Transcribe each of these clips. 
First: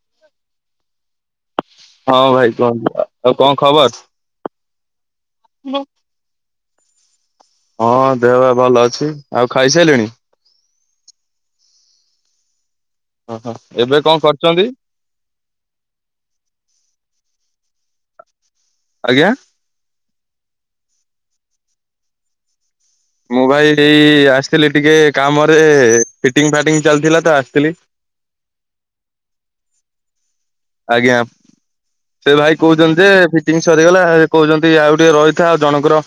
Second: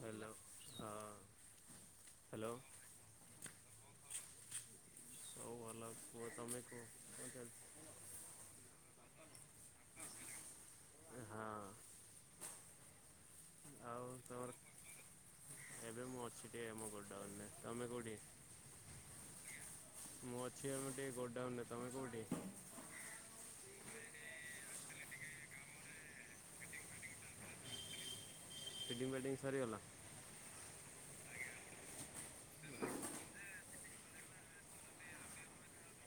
Hello ହଁ ହଁ hello ଭାଇ କୁହନ୍ତୁ ଆ ଆଉ କଁ ଖବର? ସବୁ ଭଲ କୁହ ତମେ କୁହ କଁ ଚାଲିଚି? ହଁ ଦେହ ପାହା ଭଲ ଅଛି ଆଉ ଖାଇସାଇସାଇଲେଣି? ଏ ହଁ। ଓହୋ ଏବେ ଆଉ କଣ ତମର କରୁଛନ୍ତି? ଏବେ ମୁଁ ଅଛି ଟିକେ ଆମ ଗୋଡାଉନ ରେ ତମେ କୋଉଠି? ଆଜ୍ଞା? ମୁଁ ଅଛି ଆମର ଟିକେ ଗୋଡାଉନରେ ତମେ କୋଉଠି? ମୁଁ ଭାଇ ଏଇଠି ଆସିଥିଲି ଟିକେ କାମରେ ଫିଟିଙ୍ଗ ଫାଟିଙ୍ଗ ଚାଲିଥିଲା ତ ଆସିଥିଲି। ଫିଟିଙ୍ଗ ଫାଟିଙ୍ଗ ସରିଗଲା? ଆଜ୍ଞା। ସେ ଭାଇ କୋଉଚନ୍ତି ଯେ ଫିଟିଙ୍ଗ ସରିଗଲା ଏ କୋଉଚନ୍ତି ଆଉ ଟିକେ ରହିଥା ଆଉ ଜଣଙ୍କର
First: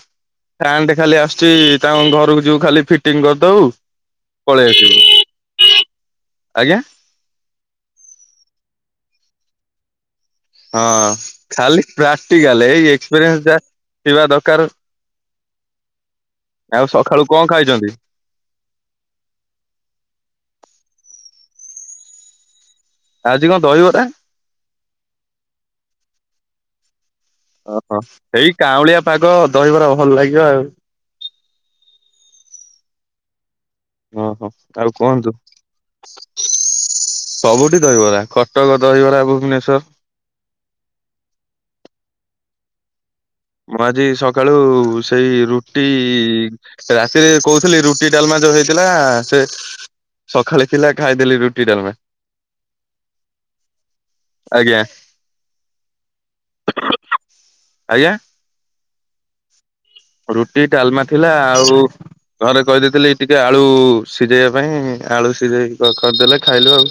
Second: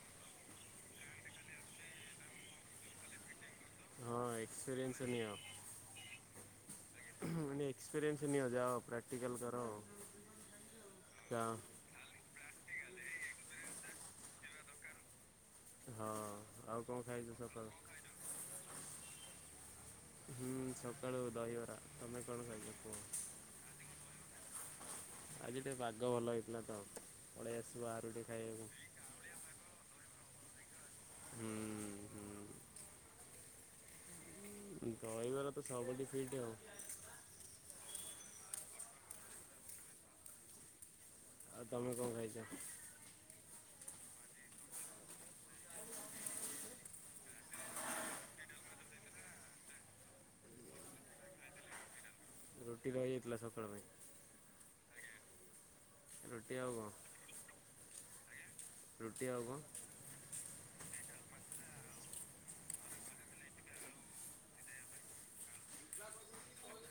ଫ୍ୟାନ୍ ଟେ ଖାଲି ଆସୁଛି ତାଙ୍କ ଘରୁକୁ ଯିବୁ ଖାଲି ଫିଟିଙ୍ଗ କରିଦବୁ। ହଁ ପଳେଇ ଏକ୍ସପିରିଏନ୍ସ ଆସିବୁ ନିଅ ଆଜ୍ଞା? ମୁଁ କଇନି ଏକ୍ସପେରିଏନ୍ସ ନିଅ ଯାଅ ପ୍ରାକ୍ଟିକାଲ୍ କର ଆଉ। ହଁ ଖାଲି ପ୍ରାକ୍ଟିକାଲେ ଏଇ ଏକ୍ସପେରିଏନ୍ସ ଯାଆ ଥିବା ଦକାର। ହଁ ଆଉ କଣ ଖାଇଛ ସଖାଳୁ କଁ ସକାଳୁ? ଖାଇଚନ୍ତି? ହୁଁ ସକାଳୁ ଦହିବରା ତମେ କଣ ଖାଇଛ କୁହ? ଅଜି କଁ ଦହିବରା? ଆଜି ଟିକେ ପାଗ ଭଲ ହେଇଥିଲା ତ। ପଳେଇ ଆସିବ ଓହୋ, ବାହାରୁ ଟିକେ ସେଇ ଖାଇବାକୁ କାଉଁଳିଆ ପାଗ ଦହିବରା ଭଲ ଲାଗିବ ଆଉ। ହୁଁ ହୁଁ। ଓହୋ ଆଉ କୁହନ୍ତୁ। ଦହିବରା ତ ସବୁଠି ଫିଟ୍ ଆଉ। [inaudible] ସବୁଠି ଦହିବରା, କଟକ ଦହିବରା ଭୁବନେଶ୍ଵର ଆଉ ତମେ କଣ ଖାଇଛ? ମୁଁ ଆଜି ସକାଳୁ ସେଇ ରୁଟି ରାତିରେ କହୁଥିଲି ରୁଟି ଡାଲମା ଯୋଉ ହେଇଥିଲା ସେ ସକାଳେ ଥିଲା ଖାଇଦେଲି ରୁଟି ଡାଲମା। ରୁଟି ରହି ଯାଇଥିଲା ସକାଳ ପାଇଁ? ଆଜ୍ଞା। ରୁଟି ଆଉ କଣ? ଆଜ୍ଞା? ରୁଟି ଆଉ କଣ? ରୁଟି ଡାଲମା ଥିଲା ଆଉ ଘରେ କହିଦେଇଥିଲି ଟିକେ ଆଳୁ ସିଝେଇବା ପାଇଁ ଆଳୁ ସିଝେଇ କରିଦେଲେ ଖାଇଲୁ ଆଉ।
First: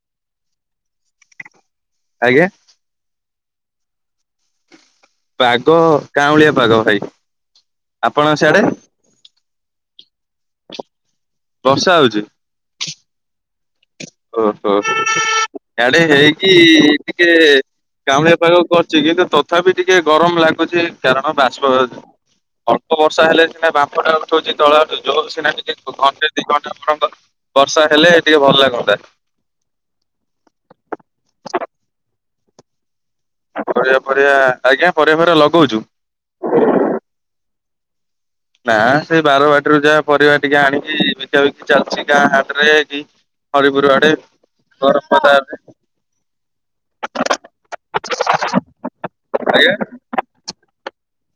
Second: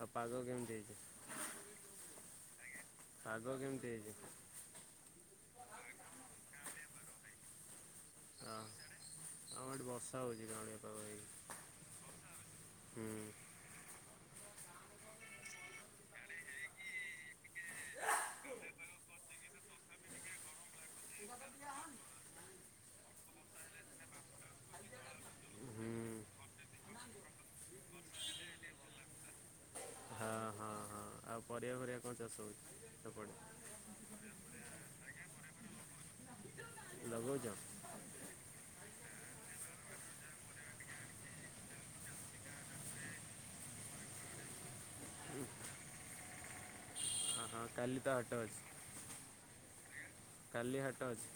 ଆଉ ପାଗ କେମତି ହେଇଛି? ଆଜ୍ଞା? ପାଗ କେମିତି ହେଇଛି? ପାଗ କାଁଉଳିଆ ପାଗ ଭାଇ। ଆପଣ ହଁ ସିଆଡେ ଆମ ଏଠି ବର୍ଷା ହଉଛି କାଉଁଳିଆ ପାଗ ହେଇ। ବର୍ଷା ହଉଛି? ହୁଁ। ଓହୋ ଇଆଡ଼େ ହେଇକି ଟିକେ କାଉଁଳିଆ ପାଗ କରୁଛି କିନ୍ତୁ ତଥାପି ଟିକେ ଗରମ ଲାଗୁଛି କାରଣ ବାଷ୍ପ ବାହାରୁ ଅଳ୍ପ ବର୍ଷା ହେଲେ ସିନା ବାମ୍ପଟା ଉଠଉଛି ତଳୁଆଡୁ ଜୋର୍ ସିନା ଟିକେ ହୁଁ ଘଣ୍ଟେ ଦି ଘଣ୍ଟା ଆପଣଙ୍କ ବର୍ଷା ହେଲେ ଟିକେ ଭଲ ଲାଗନ୍ତା। ହ, ହଁ, ହଁ। ଆଉ ପରିବା ଫରିବା କଣ ଚାଷ ହେଉଛି ସେପଟେ? ପରିବା ଫରିବା ଆଜ୍ଞା ପରିବା ଫରିବା ଲଗଉଛୁ। ଲଗଉଚ? ନାଁ ସେ ବାରବାଟୀରୁ ଯାହା ପରିବା ଟିକେ ଆଣିକି ବିକା ବିକି ଚାଲିଛି ଗାଁ ହାଟରେ ଏଠି। ହରିପୁରୁ ଆଡେ, ବରମ୍ପଦା [unintelligible] ହଁ, ହଁ, କାଲି ତ ହାଟ ଅଛି। ଆଜ୍ଞା? କାଲି ହାଟ ଅଛି।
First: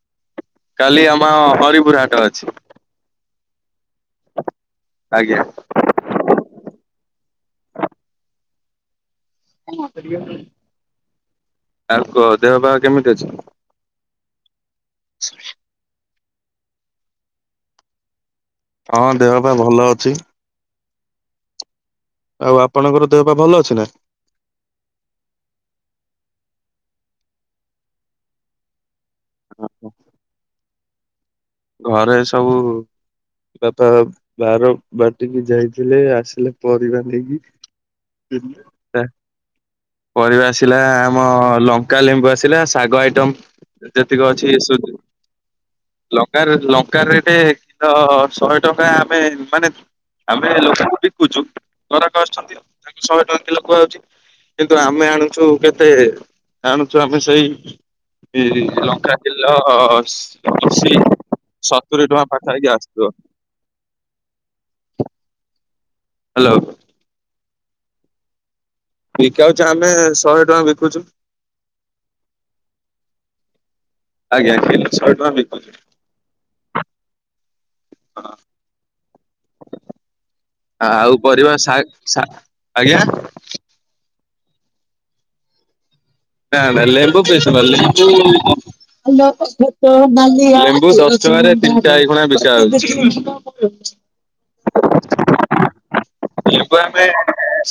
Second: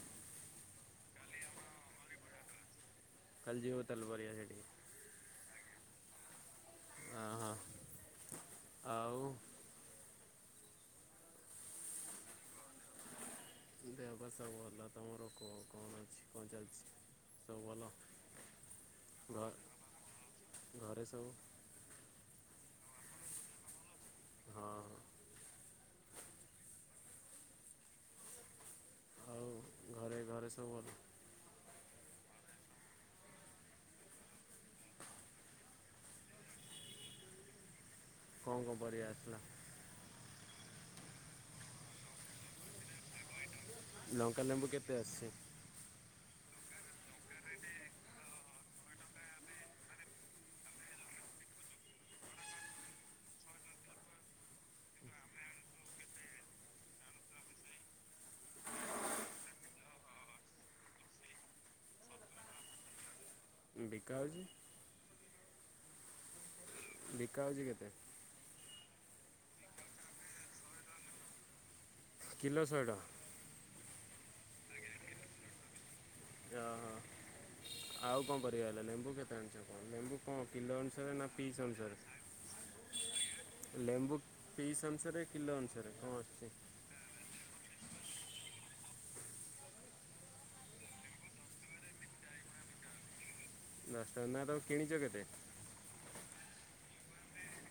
କାଲି ଆମ ହରିପୁର ହାଟ ଅଛି। କଲି ଯିବୁ ତାହାଲେ ପରିବା ସେଠିକି। ଆଜ୍ଞା। ହଁ ହଁ [inaudible] ଆଉ? [unintelligible] ଆଉ କୁହ ଦେହ ପାହ କେମିତି ଅଛି? ଦେହ ପା ସବୁ ଭଲ ତମର କୁହ କଣ ଅଛି କଣ ଚାଲିଛି ସବୁ ଭଲ? ହଁ ଦେହ ଘ ପାହା ଭଲ ଅଛି। ଘରେ ସବୁ? ଆଉ ଆପଣଙ୍କର ଦେହ ପା ଭଲ ଅଛି ନା? ହଁ। ହଁ ଆଉ ଉଁ ହୁଁ। ଘରେ ଘରେ ସବୁ ଭଲ। ଘରେ ସବୁ ବାପା ବାରବାଟିକି ଯାଇଥିଲେ ଆସିଲେ ପରିବା ନେଇକି। କଣ କଣ ପରିବା ଆସିଲା [unintelligible] ପରିବା ଆସିଲା ଆମ ଲଙ୍କା ଲେମ୍ବୁ ଆସିଲା, ଶାଗ ଆଇଟମ ଯେତିକି ଲଙ୍କା ଅଛି ଲେମ୍ବୁ ସୁ କେତେ ଆସିଛି ଲଙ୍କା ଲଙ୍କା ରେଟ୍ କିଲ ଶହେ ଟଙ୍କା ଆମେ ମାନେ ଆମେ ଲୋକଙ୍କୁ ବିକୁଚୁ ଗରାକ ଆସୁଛନ୍ତି ତାଙ୍କୁ ଶହେ ଟଙ୍କା କିଲୋ କୁହାଯାଉଛି। କିନ୍ତୁ ଆମେ ଆଣୁଛୁ କେତେ ଆଣୁଛୁ ଆମେ ସେଇ ଏ ଲଙ୍କା କିଲ ସେ ସତୁରି ଟଙ୍କା ପାଖାପାଖି ଆସୁଥିବ। ଏ ବିକା ହଉଛି ହାଲୋ। ବିକା ହଉଛି କେତେ? ବିକା ହଉଚି ଆମେ ଶହେ ଟଙ୍କା ବିକୁଛୁ। କିଲୋ ଶହେ ଟଙ୍କା। ଆଜ୍ଞା କିଲୋ ଶହେ ଟଙ୍କା ବିକୁଛୁ। ୟା ହଁ। ଆଉ କଣ ପରିବା ହେଲା ଲେମ୍ବୁ କେତେ ଆଣିଛ କଣ ଲେମ୍ବୁ କଣ କିଲୋ ଅନୁସାରେ ଆଉ ନା ପରିବା ପିସ୍ ସା ଅନୁସାରେ? ସା ଆଜ୍ଞା ଲେମ୍ବୁ ପିସ୍ ଅନୁସାରେ କିିଲୋ ଅନୁସାରେ କଣ ଆସୁଛି? ଥାନ୍ତା ଲେମ୍ବୁ ପିସ୍ ନୁହଁ ଲେମ୍ବୁକୁ ଲେମ୍ବୁ ଦଶ ଟଙ୍କାରେ ତିନଟା ଏଇଖଣା ବିକା ହଉଛି। ଦଶ ଟଙ୍କା ନେଖା ତମେ କିଣିଛ କେତେ? ଲେମ୍ବୁ ଆମେ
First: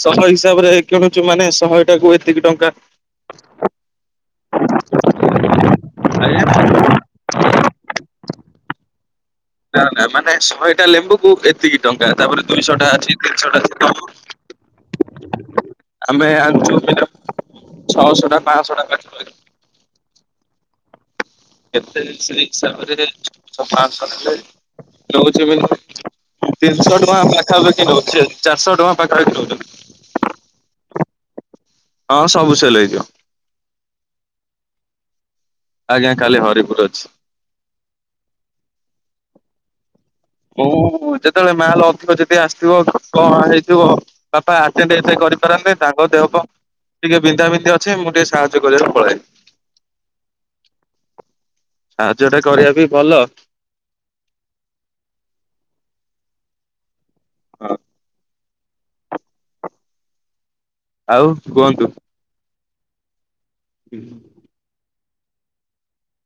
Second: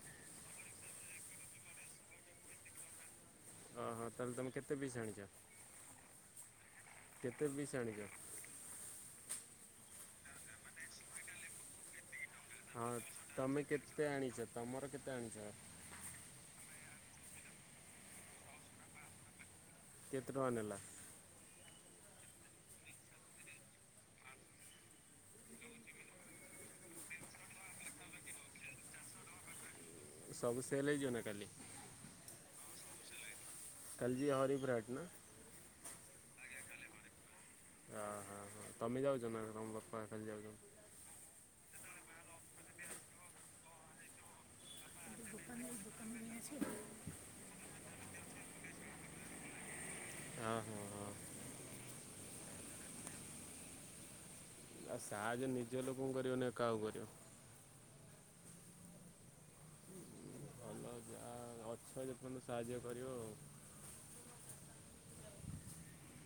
ଶହ ହିସାବରେ କିଣୁଛୁ ମାନେ ଶହଟାକୁ ଏତିକି ଟଙ୍କା। [inaudible] ହଁ ହଁ ହଁ ତାହେଲେ ତମେ କେତେ ପିସ୍ ଆଣିଛ? ଆଜ୍ଞା କେତେ ପିସ୍ ଆଣିଛ? ନା ନା ମାନେ ଶହେଟା ଲେମ୍ବୁକୁ ଏ ଏତିକି ଟଙ୍କା ତାପରେ ଦୁଇ ଶହ ଟା ହଁ ଅଛି ତିନି ଶହ ତମେ ଟା କେତେ ଆଣିଛ ତମର କେତେ ଆଣିଛ ଅଛି। ଆମେ ଆଣିଛୁ ମିନିମମ ଛଅ ଶହଟା ପାଂ ଶହଟା। [unintelligible] କେତେ ଟଙ୍କା ନେଲା? କେତେ ଜିନିଷ ହିସାବରେ ପାଂଶହ ନେଲେ ନଉଛି [unintelligible] ତିନିଶହ ଟଙ୍କା ପାଖାପାଖି ନଉଛି ଚାରିଶହ ଟଙ୍କା ପାଖାପାଖି ନଉଛନ୍ତି। ସବୁ ସେଲ୍ ହେଇଯିବ ନା କାଲି? ହଁ ସବୁ ସେଲ୍ ହେଇଯିବ। କଲ ଯିବ ହରିପୁର ହାଟ ନା? ଆଜ୍ଞା କାଲି ହରିପୁର ଅଛି। ଅ ହାଁ ହାଁ ତମେ ଯାଉଛ ନା ତମ ବାପା ଖାଲି ଯାଉଛ ମୁଁ ଯେତେବେଳେ ମାଲ ଅଧିକ ଯେବେ ଆସିଥିବ କଣ ହେଇଥିବ ବାପା ଆଟେଣ୍ଡ ଏତେ କରି ପାରନ୍ତି ତାଙ୍କ ଦେହ ଫେଅ ଟିକେ ବିନ୍ଧା ବିନ୍ଧି ଅଛି ମୁଁ ଟିକେ ସାହାର୍ଯ୍ୟ କରିବାକୁ ପଳାଏ। ଅଁ ହଁ ହଁ। ସାହାଯ୍ୟ ଟା କରିବା ବି ଭଲ ଆଉ ସାହାଯ୍ୟ ନିଜ ଲୋକଙ୍କୁ କରିବନି ଆଉ କାହାକୁ କରିବ। ହଁ। ଭଲ ଆଉ ଯାହା କୁହନ୍ତୁ। ଅଛ ଯେ ପଯ୍ୟନ୍ତ ସାହାଯ୍ୟ କରିବ ଆଉ। [unintelligible]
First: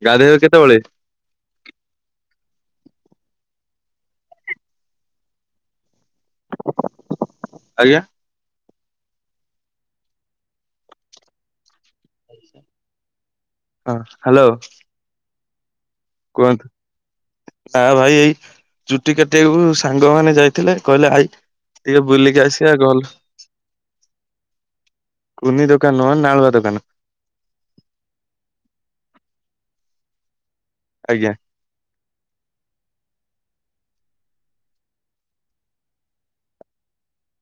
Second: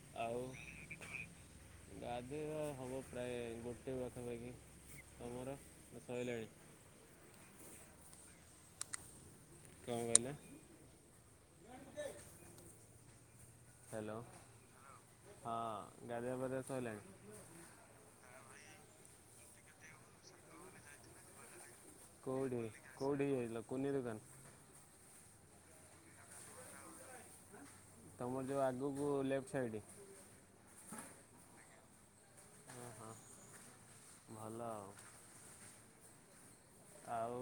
ଗାଧେଇବେ ଆଉ? କେତେବେଳେ ଗାଧେଇବା ହବ ପ୍ରାୟ ଗୋଟେ ପାଖାପାଖି ତମର ସଇଲାଣି? ଆଜ୍ଞା? କଣ କହିଲେ? ହଁ ହ୍ୟାଲୋ ହାଲୋ। ହଁ ଗାଧୁଆ ପାଧୁଆ ସଇଲାଣି? ଆଉ ଭାଇ ଏଇ ଚୁଟି କାଟିବାକୁ ସାଙ୍ଗ ମାନେ ଯାଇଥିଲେ କହିଲେ ଆଇ। ଟିକେ ବୁଲିକି କଉଠି ଆସିବା ଗଲ କଉଠିକି ଯାଇଥିଲ କୁନି ଦୋକାନ୍? କୁନି ଦୋକାନ୍ ନୁହ ନାଳୁଆ ଦୋକାନ। ତମର ଯୋ ଆଗକୁ ଲେଫ୍ଟ୍ ସାଇଡି। ଆଜ୍ଞା। ହଁ ହଁ ଭଲ ଆଉ। ଆଉ।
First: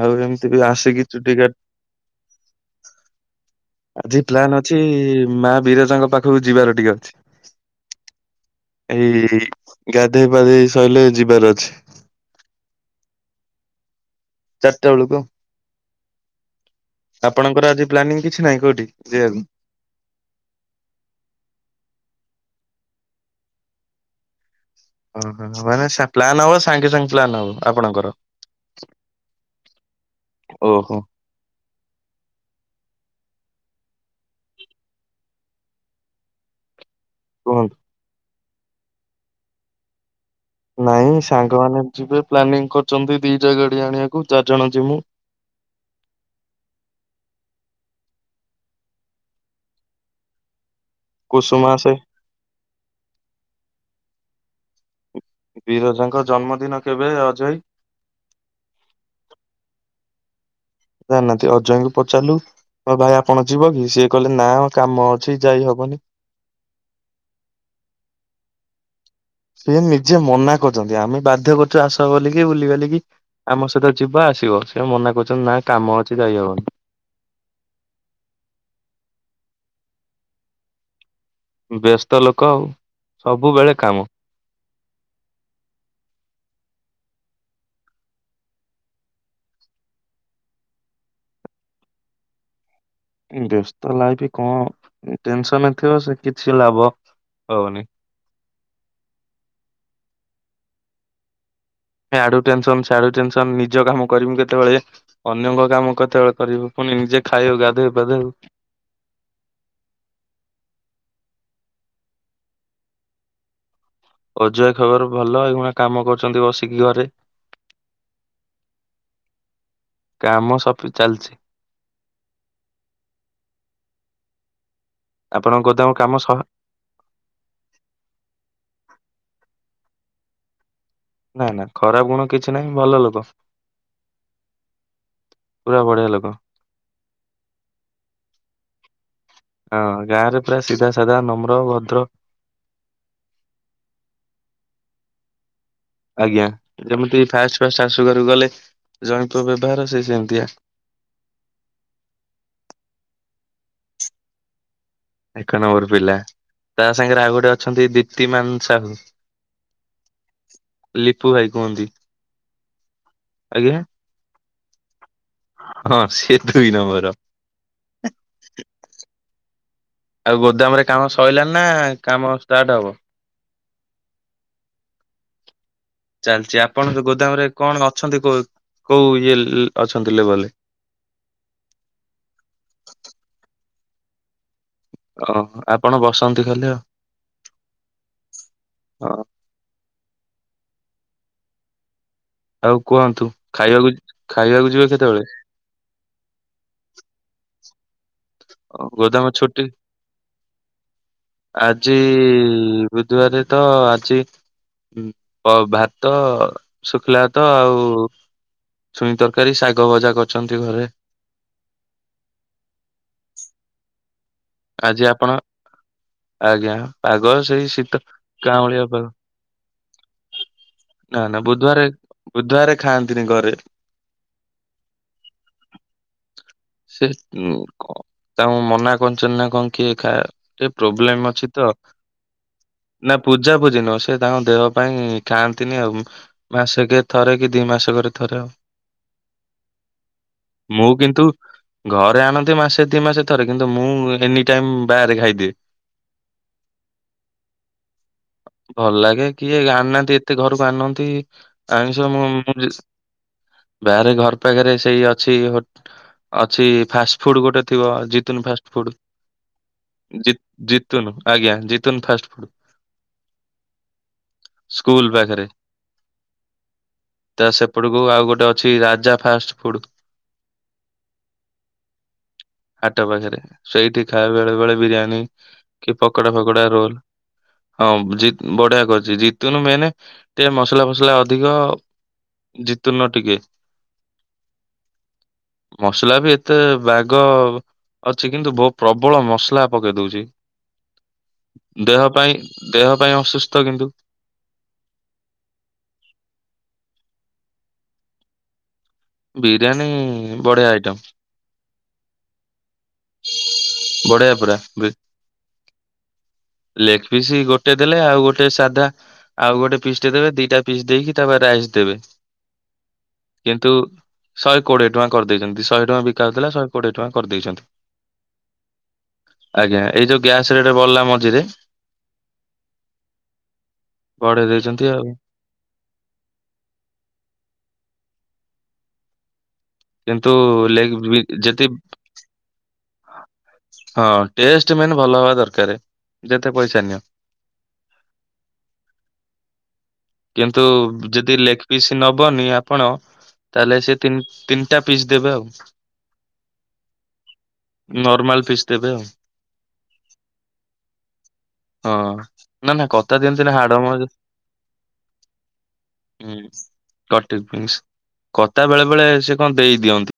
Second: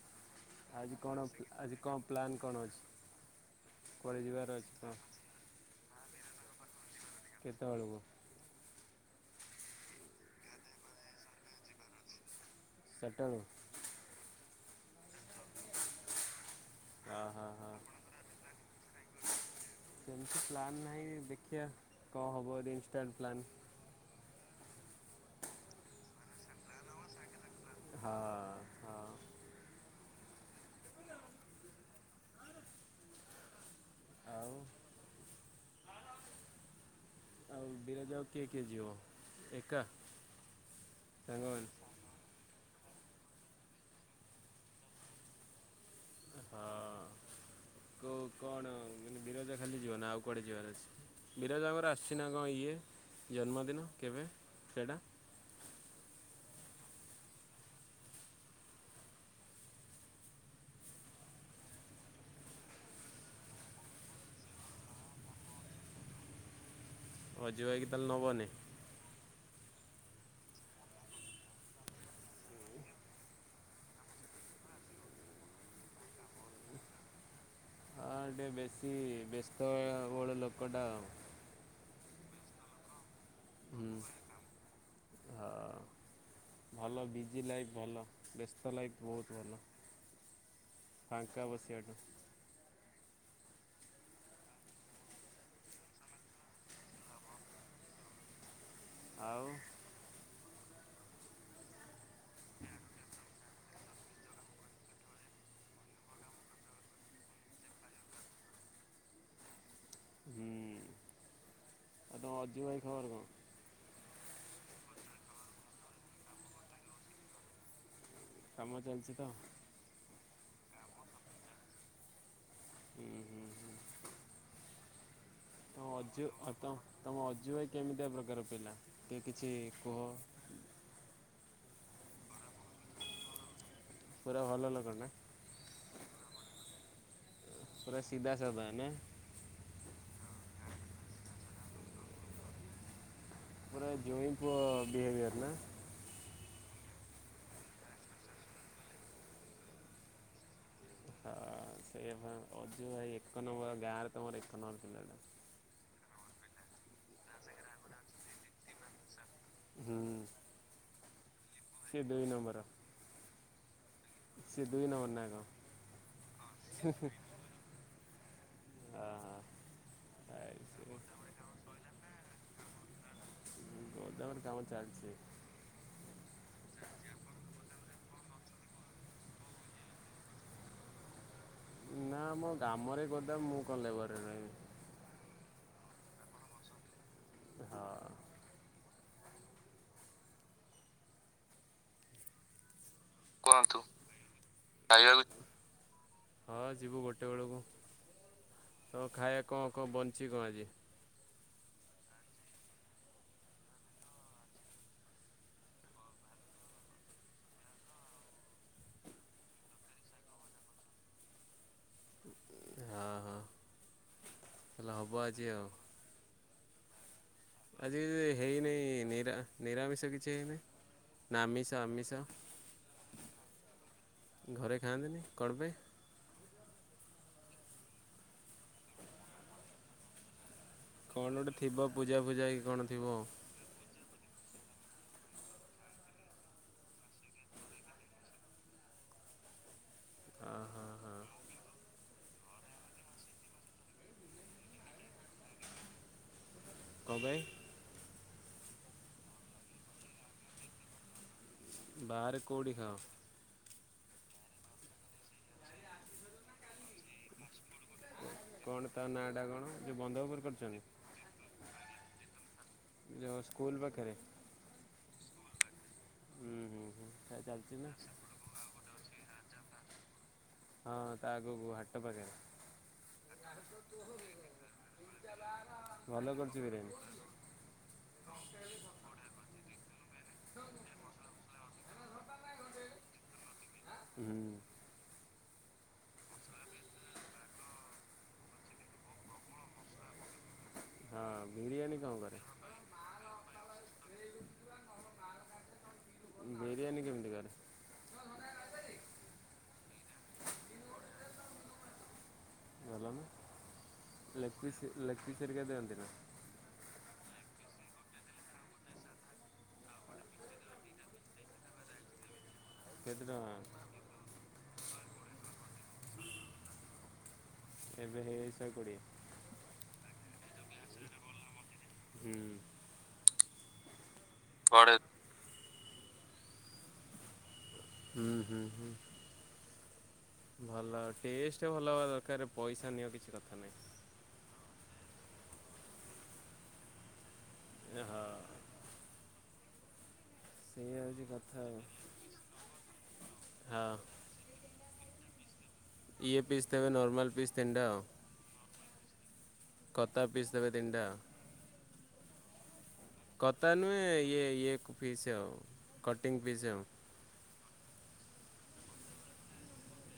ଆଉ ଏମତି ବି ଆଜି ଆସିକି କଣ ଚୁଟିି କାଟ୍ ଆଜି କଣ ପ୍ଲାନ୍ କଣ ଅଛି? କୁଆଡ଼େ ଆଜି ଯିବାର ପ୍ଲାନ୍ ଅଛି କଣ ମା ବିରଜାଙ୍କ ପାଖକୁ ଯିବାର ଟିକେ ଅଛି। କେତେବେଳକୁ? ଏଇ ଗାଧେଇ ପାଧେଇ ସଇଲେ ଯିବାର ଅଛି। ଚାର୍ ଟା ବେଳୁ? ଚାରଟା ବେଳକୁ। ହଁ [inaudible] ହଁ ଆପଣଙ୍କର ହଁ ଆଜି ପ୍ଲାନିଂ କିଛି ନାହିଁ କୋଉଠି ଯିବାକୁ? ସେମିତି ପ୍ଲାନ୍ ନାହିଁ ଦେଖିଆ କଁ ହବ‌ ଯଦି ଇନଷ୍ଟାଣ୍ଟ ପ୍ଲାନ୍। ଓହୋ ମାନେ ସା ପ୍ଲାନ୍ ହବ ସାଙ୍ଗେ ସାଙ୍ଗେ ପ୍ଲାନ୍ ହବ ଆପଣଙ୍କର। ହଁ ହଁ ଓହୋ। ଆଉ। ଆଉ କୁହନ୍ତୁ ବିରଜାକୁ କିଏ କିଏ ଯିଅ ଏକା? ନାଇଁ ସାଙ୍ଗମାନେ ଯିବେ ପ୍ଲାନିଂ କରଚନ୍ତି ଦିଟା ଗାଡି ଆଣିବାକୁ ଚାରିଜଣ ଯିମୁ। ହଁ। କୋଉ କଣ ମାନେ ବିରଜା ଖାଲି ଯିବ ନା ଆଉ କୁଆଡେ ଯିବାର ଅଛି? କୁସୁମା ବିରଜାଙ୍କର ସେ ଆସଚି ନା କଣ ଇଏ ଜନ୍ମଦିନ କେବେ ସେଟା? ବିରଜାଙ୍କ ଜନ୍ମଦିନ କେବେ ଅଜୟ ହାଇ? ଜାଣି ନାହାନ୍ତି ଅଜୟ ହାଇଙ୍କୁ ପଚାରିଲୁ। [unintelligible] ଭାଇ ଆପଣ ଯିବ କି? ସିଏ କହିଲେ ନା କାମ ଅଛି ଯାଇ ହବନି। ଅଜୁ ଭାଇକି ତାହେଲେ ନବନି। ସିଏ ନିଜେ ମନା କରଚନ୍ତି। ଆମେ ବାଧ୍ୟ କରୁଚୁ ଆସ ବୋଲି କି ବୁଲିବାଲି କି ଆମ ସହିତ ଯିବ ଆସିବ। ସେ ମନା କରୁଚନ୍ତି ନା କାମ ଅଛି ଯାଇହବନି। ଆ ଟିକେ ବେଶୀ ବ୍ୟସ୍ତ ଏ ବହୁଳ ଲୋକଟା। ବ୍ୟସ୍ତ ଲୋକ ଆଉ। ସବୁବେଳେ କାମ ହୁଁ। ହଁ। ଭଲ ବିଜି ଲାଇଫ୍ ଭଲ। ବ୍ୟସ୍ତ ଲାଇଫ୍ ବହୁତ୍ ଭଲ। ଫାଙ୍କା ବସିଆଠୁ। ବ୍ୟସ୍ତ ଲାଇଫି କଣ ଟେନସନରେ ଥିଅ ସେ କିଛି ଲାଭ ହବନି। ଆଉ। ଆଡୁ ଟେନ୍‌ସନ୍ ସାଡୁ ଟେ‌ନ୍‌ସନ୍ ନିଜ କାମ କରିମି କେତେବେଳେ। ଅନ୍ୟଙ୍କ କାମ କେତେବେଳେ କରିବୁ ପୁଣି ନିଜେ ଖାଇବୁ ଗାଧୋଇବୁ ପାଧେଇବୁ। ହୁଁଆଉ ତମ ଅଜୁ ଭାଇ ଖବର କଣ? ଅଜୁ ଭାଇ ଖବର ଭଲ ଏଇଖୁଣା କାମ କରୁଚନ୍ତି ବସିକି ଘରେ। କାମ ଚାଲଚି ତ। କାମ ସପି ଚାଲଚି। ଉଁ ହୁଁ। ଆପଣଙ୍କ ତମ ଗୋଦାମ କାମ ଅଜୁ ସହ ଅ ତମ୍ ତମ ଅଜୁ ଭାଇ କେମିତିଆ ପ୍ରକାର ପିଲା କି କିଛି କୁହ। ନା ନା ଖରାପ୍ ଗୁଣ କିଛି ନାହିଁ ଭଲ ଲୋକ। ପୁରା ଭଲ ଲୋକ ନା। ପୁରା ବଢ଼ିଆ ଲୋକ। ପୁରା ସିଧା ସାଧା ନା। ହଁ ଗାଁ ରେ ପୁରା ସିଧା ସାଧା ନମ୍ର ଭଦ୍ର। ପୁରା ଜୋଇଁ ପୁଅ ବିହେଭିିୟର ନା। ଆଜ୍ଞା ଯେମିତି ଫାଷ୍ଟ୍ ଫାଷ୍ଟ୍ ଶାଶୁ ଘରକୁ ଗଲେ ଜୋଇଁ ପୁଅ ବ୍ୟବହାର ସେ ସେମିତିଆ। ହଁ ସେଇଆ ପା ଅଜୁ ଭାଇ ଏକ ନମ୍ବର ଗାଁରେ ତୁମର ଏକ ନମ୍ବର ପିଲାଟା। ଏକ ନମ୍ବର ପିଲା ତା ସାଙ୍ଗରେ ଆଉ ଗୋଟେ ଅଛନ୍ତି ଦୀପ୍ତିମାନ ସାହୁ। ହୁଁ। ଲିପୁ ଭାଇ କୁହନ୍ତି ସିଏ ଦୁଇ ଆଜ୍ଞା। ସେ ଦୁଇ ନମ୍ବର ନାଁ କଣ? ହଁ ସେ ତୁଇ ନମ୍ବର। ଅ ହଁ। ଆଉ ଗୋଦାମରେ କାମ ସରିଲାଣି ନା କାମ ଷ୍ଟାର୍ଟ ହବ? ଗୋଦାମରେ କାମ ଚାଲିଛି। ଚାଲିଛି ଆପଣଙ୍କ ଗୋଦାମରେ କଣ ଅଛନ୍ତି କୋଉ ଇଏ ଅଛନ୍ତି ଲେବେଲ ରେ? ନା ମୋ ଗ୍ରାମରେ ଗୋଦାମ ମୁଁ କଣ ଲେବର ରହିବି? ଓହ ଆପଣ ବସନ୍ତି ଖାଲି ଆଉ। ହଁ। ହଁ। ଆଉ କୁହନ୍ତୁ କୁହନ୍ତୁ ଖାଇବାକୁ ଖାଇବାକୁ ଯିବେ କେତେବେଳେ? ଖାଇବାକୁ ହଁ ଯିବୁ ଗୋଟେ ବେଳକୁ। ତ ଗୋଦାମ ଖାଇବା ଛୁଟି କଣ କଣ ବନିଚି କଣ ଆଜି? ଆଜି ବୁଧବାର ତ ଆଜି ଅ ଭାତ ଶୁଖିଲା ଭାତ ଆଉ ଛୁଇଁ ତରକାରୀ, ଶାଗ ଭଜା କରିଛନ୍ତି ଘରେ। ହଁ ହଁ। ହେଲା ଆଜି ହବ ଆପଣ ଆଉ ଆଜ୍ଞା ପାଗ ସେଇ ଶୀତ ଆଜି ହେଇ କାଉଁଳିଆ ନେଇ ପାଗ ନିରା ନିରାମିଷ କିଛି ହେଇ ନେଇ। ନା ନା ବୁଧବାର ବୁଧବାର ଖାଆନ୍ତିନି ଘରେ। ଘରେ ଖାଆନ୍ତିନି କଣ ପାଇଁ? ସେ [unintelligible] ତାଙ୍କୁ ମନା କରିଛନ୍ତି ନା ଙ୍କ କିଏ ଖା ଟେ କଣ ପ୍ରୋବ୍ଲେମ ଅଛି ଗୋଟେ ତ ଥିବ ପୂଜା ଫୂଜା କି କଣ ଥିବ ନା ପୂ ପୂଜା ପୂଜି ନୁହଁ ସେ ତାଙ୍କ ଦେହ ପାଇଁ ଖାଆନ୍ତିନି ଆଉ। ମାସେକେ ଥରେ କି ଦିଇ ମାସକରେ ଥରେ ଆଉ। ଆ ହଁ ମୁଁ ହଁ କିନ୍ତୁ। ଘରେ ଆଣନ୍ତି ମାସେ ଦି ମାସେ ଥରେ କିନ୍ତୁ ମୁଁ ଏନି ଟାଇମ୍ ବାହାରେ ଖାଇଦିଏ। କଁ ପାଇଁ? ଭଲ ଲାଗେ କିଏ ଆଣୁ ନାହାନ୍ତି ଏତେ ଘରକୁ ଆନନ୍ତି। ଆମିଷ ମୁଁ ବାହାରେ ମୁ ଯେ କୋଉଠି ଖାଅ? ବାହାରେ ଘର ପାଖରେ ସେଇ ଅଛି ହୋ ଅଛି ଫାଷ୍ଟ ଫୁଡ ଗୋଟେ ଥିବ ଜି ତୁନୁ ଫାଷ୍ଟ କଣ ଫୂଡ଼ ତା ନାଁଟା କଣ ଯେଉଁ ବନ୍ଧ ଜି ଉପରେ କରିଛନ୍ତି ଜିତୁନୁ ଆଜ୍ଞା ଜିତୁନ୍‌ ଫାଷ୍ଟ ଫୁଡ଼। ଯୋଉ ସ୍କୁଲ ପାଖେରେ? ସ୍କୁଲ ପାଖେରେ ହୁଁ ହୁଁ ହୁଁ ସେ ତା ଚାଲିଛି ନା ସେପଟକୁ ଆଉ ଗୋଟେ ଅ ଛି ରାଜା ଫାଷ୍ଟ ଫୁଡ୍। ହଁ ତା ଆଗୁକୁ ହାଟ ପାଖେରେ। ହାଟ ପାଖେରେ ସେଇଠି ଖାଏ ବେଳେ ବେଳେ ବିରିୟାନୀ କି ଭଲ ପକୋଡା କରୁଛି ଫକୋଡା, ବିରିୟାନୀ ରୋଲ ହଁ ଜି ବଢିଆ କରିଛି ଜିତୁନୁ ମେନେ ଟିକେ ମସଲା ଫସଲା ଅଧିକ। ଜିତୁନ ଟିକେ ହୁଁ। ମସଲା ବି ଏତେ ବାଗ ଅଛି କିନ୍ତୁ ବ ପ୍ରବଳ ମସଲା ପକେଇ ଦଉଚି। ହଁ ବିରିୟାନୀ ଦେହ କଣ ପାଇଁ କରେ ଦେହ ପାଇଁ ଅସୁସ୍ଥ କିନ୍ତୁ। ବିରିୟାନୀ କେମିତି କରେ? ବିରିୟାନୀ ବଢିଆ ଆଇଟମ୍। ବଢିଆ ପୁରା ଲେକ୍ ପିସି, ଲେକ୍ ପିସି ହେରିକା ଦିଅନ୍ତିନା? ଲେଗ୍ ପିସି ଗୋଟେ ଦେଲେ ଆଉ ଗୋଟେ ସାଧା। ଆଉ ଗୋଟେ ପିସ୍ ଟେ ଦେବେ ଦିଟା ପିସ୍ ଦେଇକି ତାପରେ ରାଇସ ଦେବେ କେତେ କିନ୍ତୁ। ଟଙ୍କା ଶହେ କୋଡିଏ ଟଙ୍କା କରିଦେଇଛନ୍ତି ଶହେ ଟଙ୍କା ବିକା ହଉଥିଲା ଶହେ କୋଡିଏ ଟଙ୍କା କରିଦେଇଛନ୍ତି। ଏବେ ହେଇ ଶହେ କୋଡ଼ିଏ। ଆଜ୍ଞା ଏଇ ଯୋଉ ଗ୍ୟାସ ରେଟେ ବଢିଲା ମଝିରେ। ହୁଁ। ବଢ଼େଇ ଦେଇଛନ୍ତି ଆଉ। ହୁଁ ହୁଁ ହୁଁ କିନ୍ତୁ ଲେଗ ଭଲ ଯେତି ଟେଷ୍ଟ ଭଲ ହବା ଦରକାର। ପଇସା ନିଅ କିଛି କଥା ନାହିଁ। ହଁ ଟେଷ୍ଟ ମେନ ଭଲ ହବା ଦରକାରେ ଯେତେ ପଇସା ନିଅ। ଏ ହ। କିନ୍ତୁ ସେଇଆ ହେଉଛି ଯଦି କଥା ଲେଗ ଆଉ। ପିସ୍ ନବ୍ ବନି ଆପଣ ତାହେଲେ ହଁ ସେ ତିନ୍ ତିନିଟା ପିସ୍ ଦେବେ ଆଉ। ଇଏ ପିସ୍ ଦେବେ ନର୍ମାଲ ପିସ୍ ତିନ ଟା ଆଉ। ତେବେ ଆଉ। କତା ପିସ୍ ଦେବେ ତିନିଟା। ହଁ। ନା ନା କତା ଦି କତା ନୁହେଁ ଇଏ ଇଏ କୁ ପିସ୍ ଆଉ। କଟିଂ ପିସ୍ ଆଉ। ହୁଁ [unintelligible] କତା ବେଳେ ବେଳେ ସେ କଣ ଦେଇ ଦିଅନ୍ତ।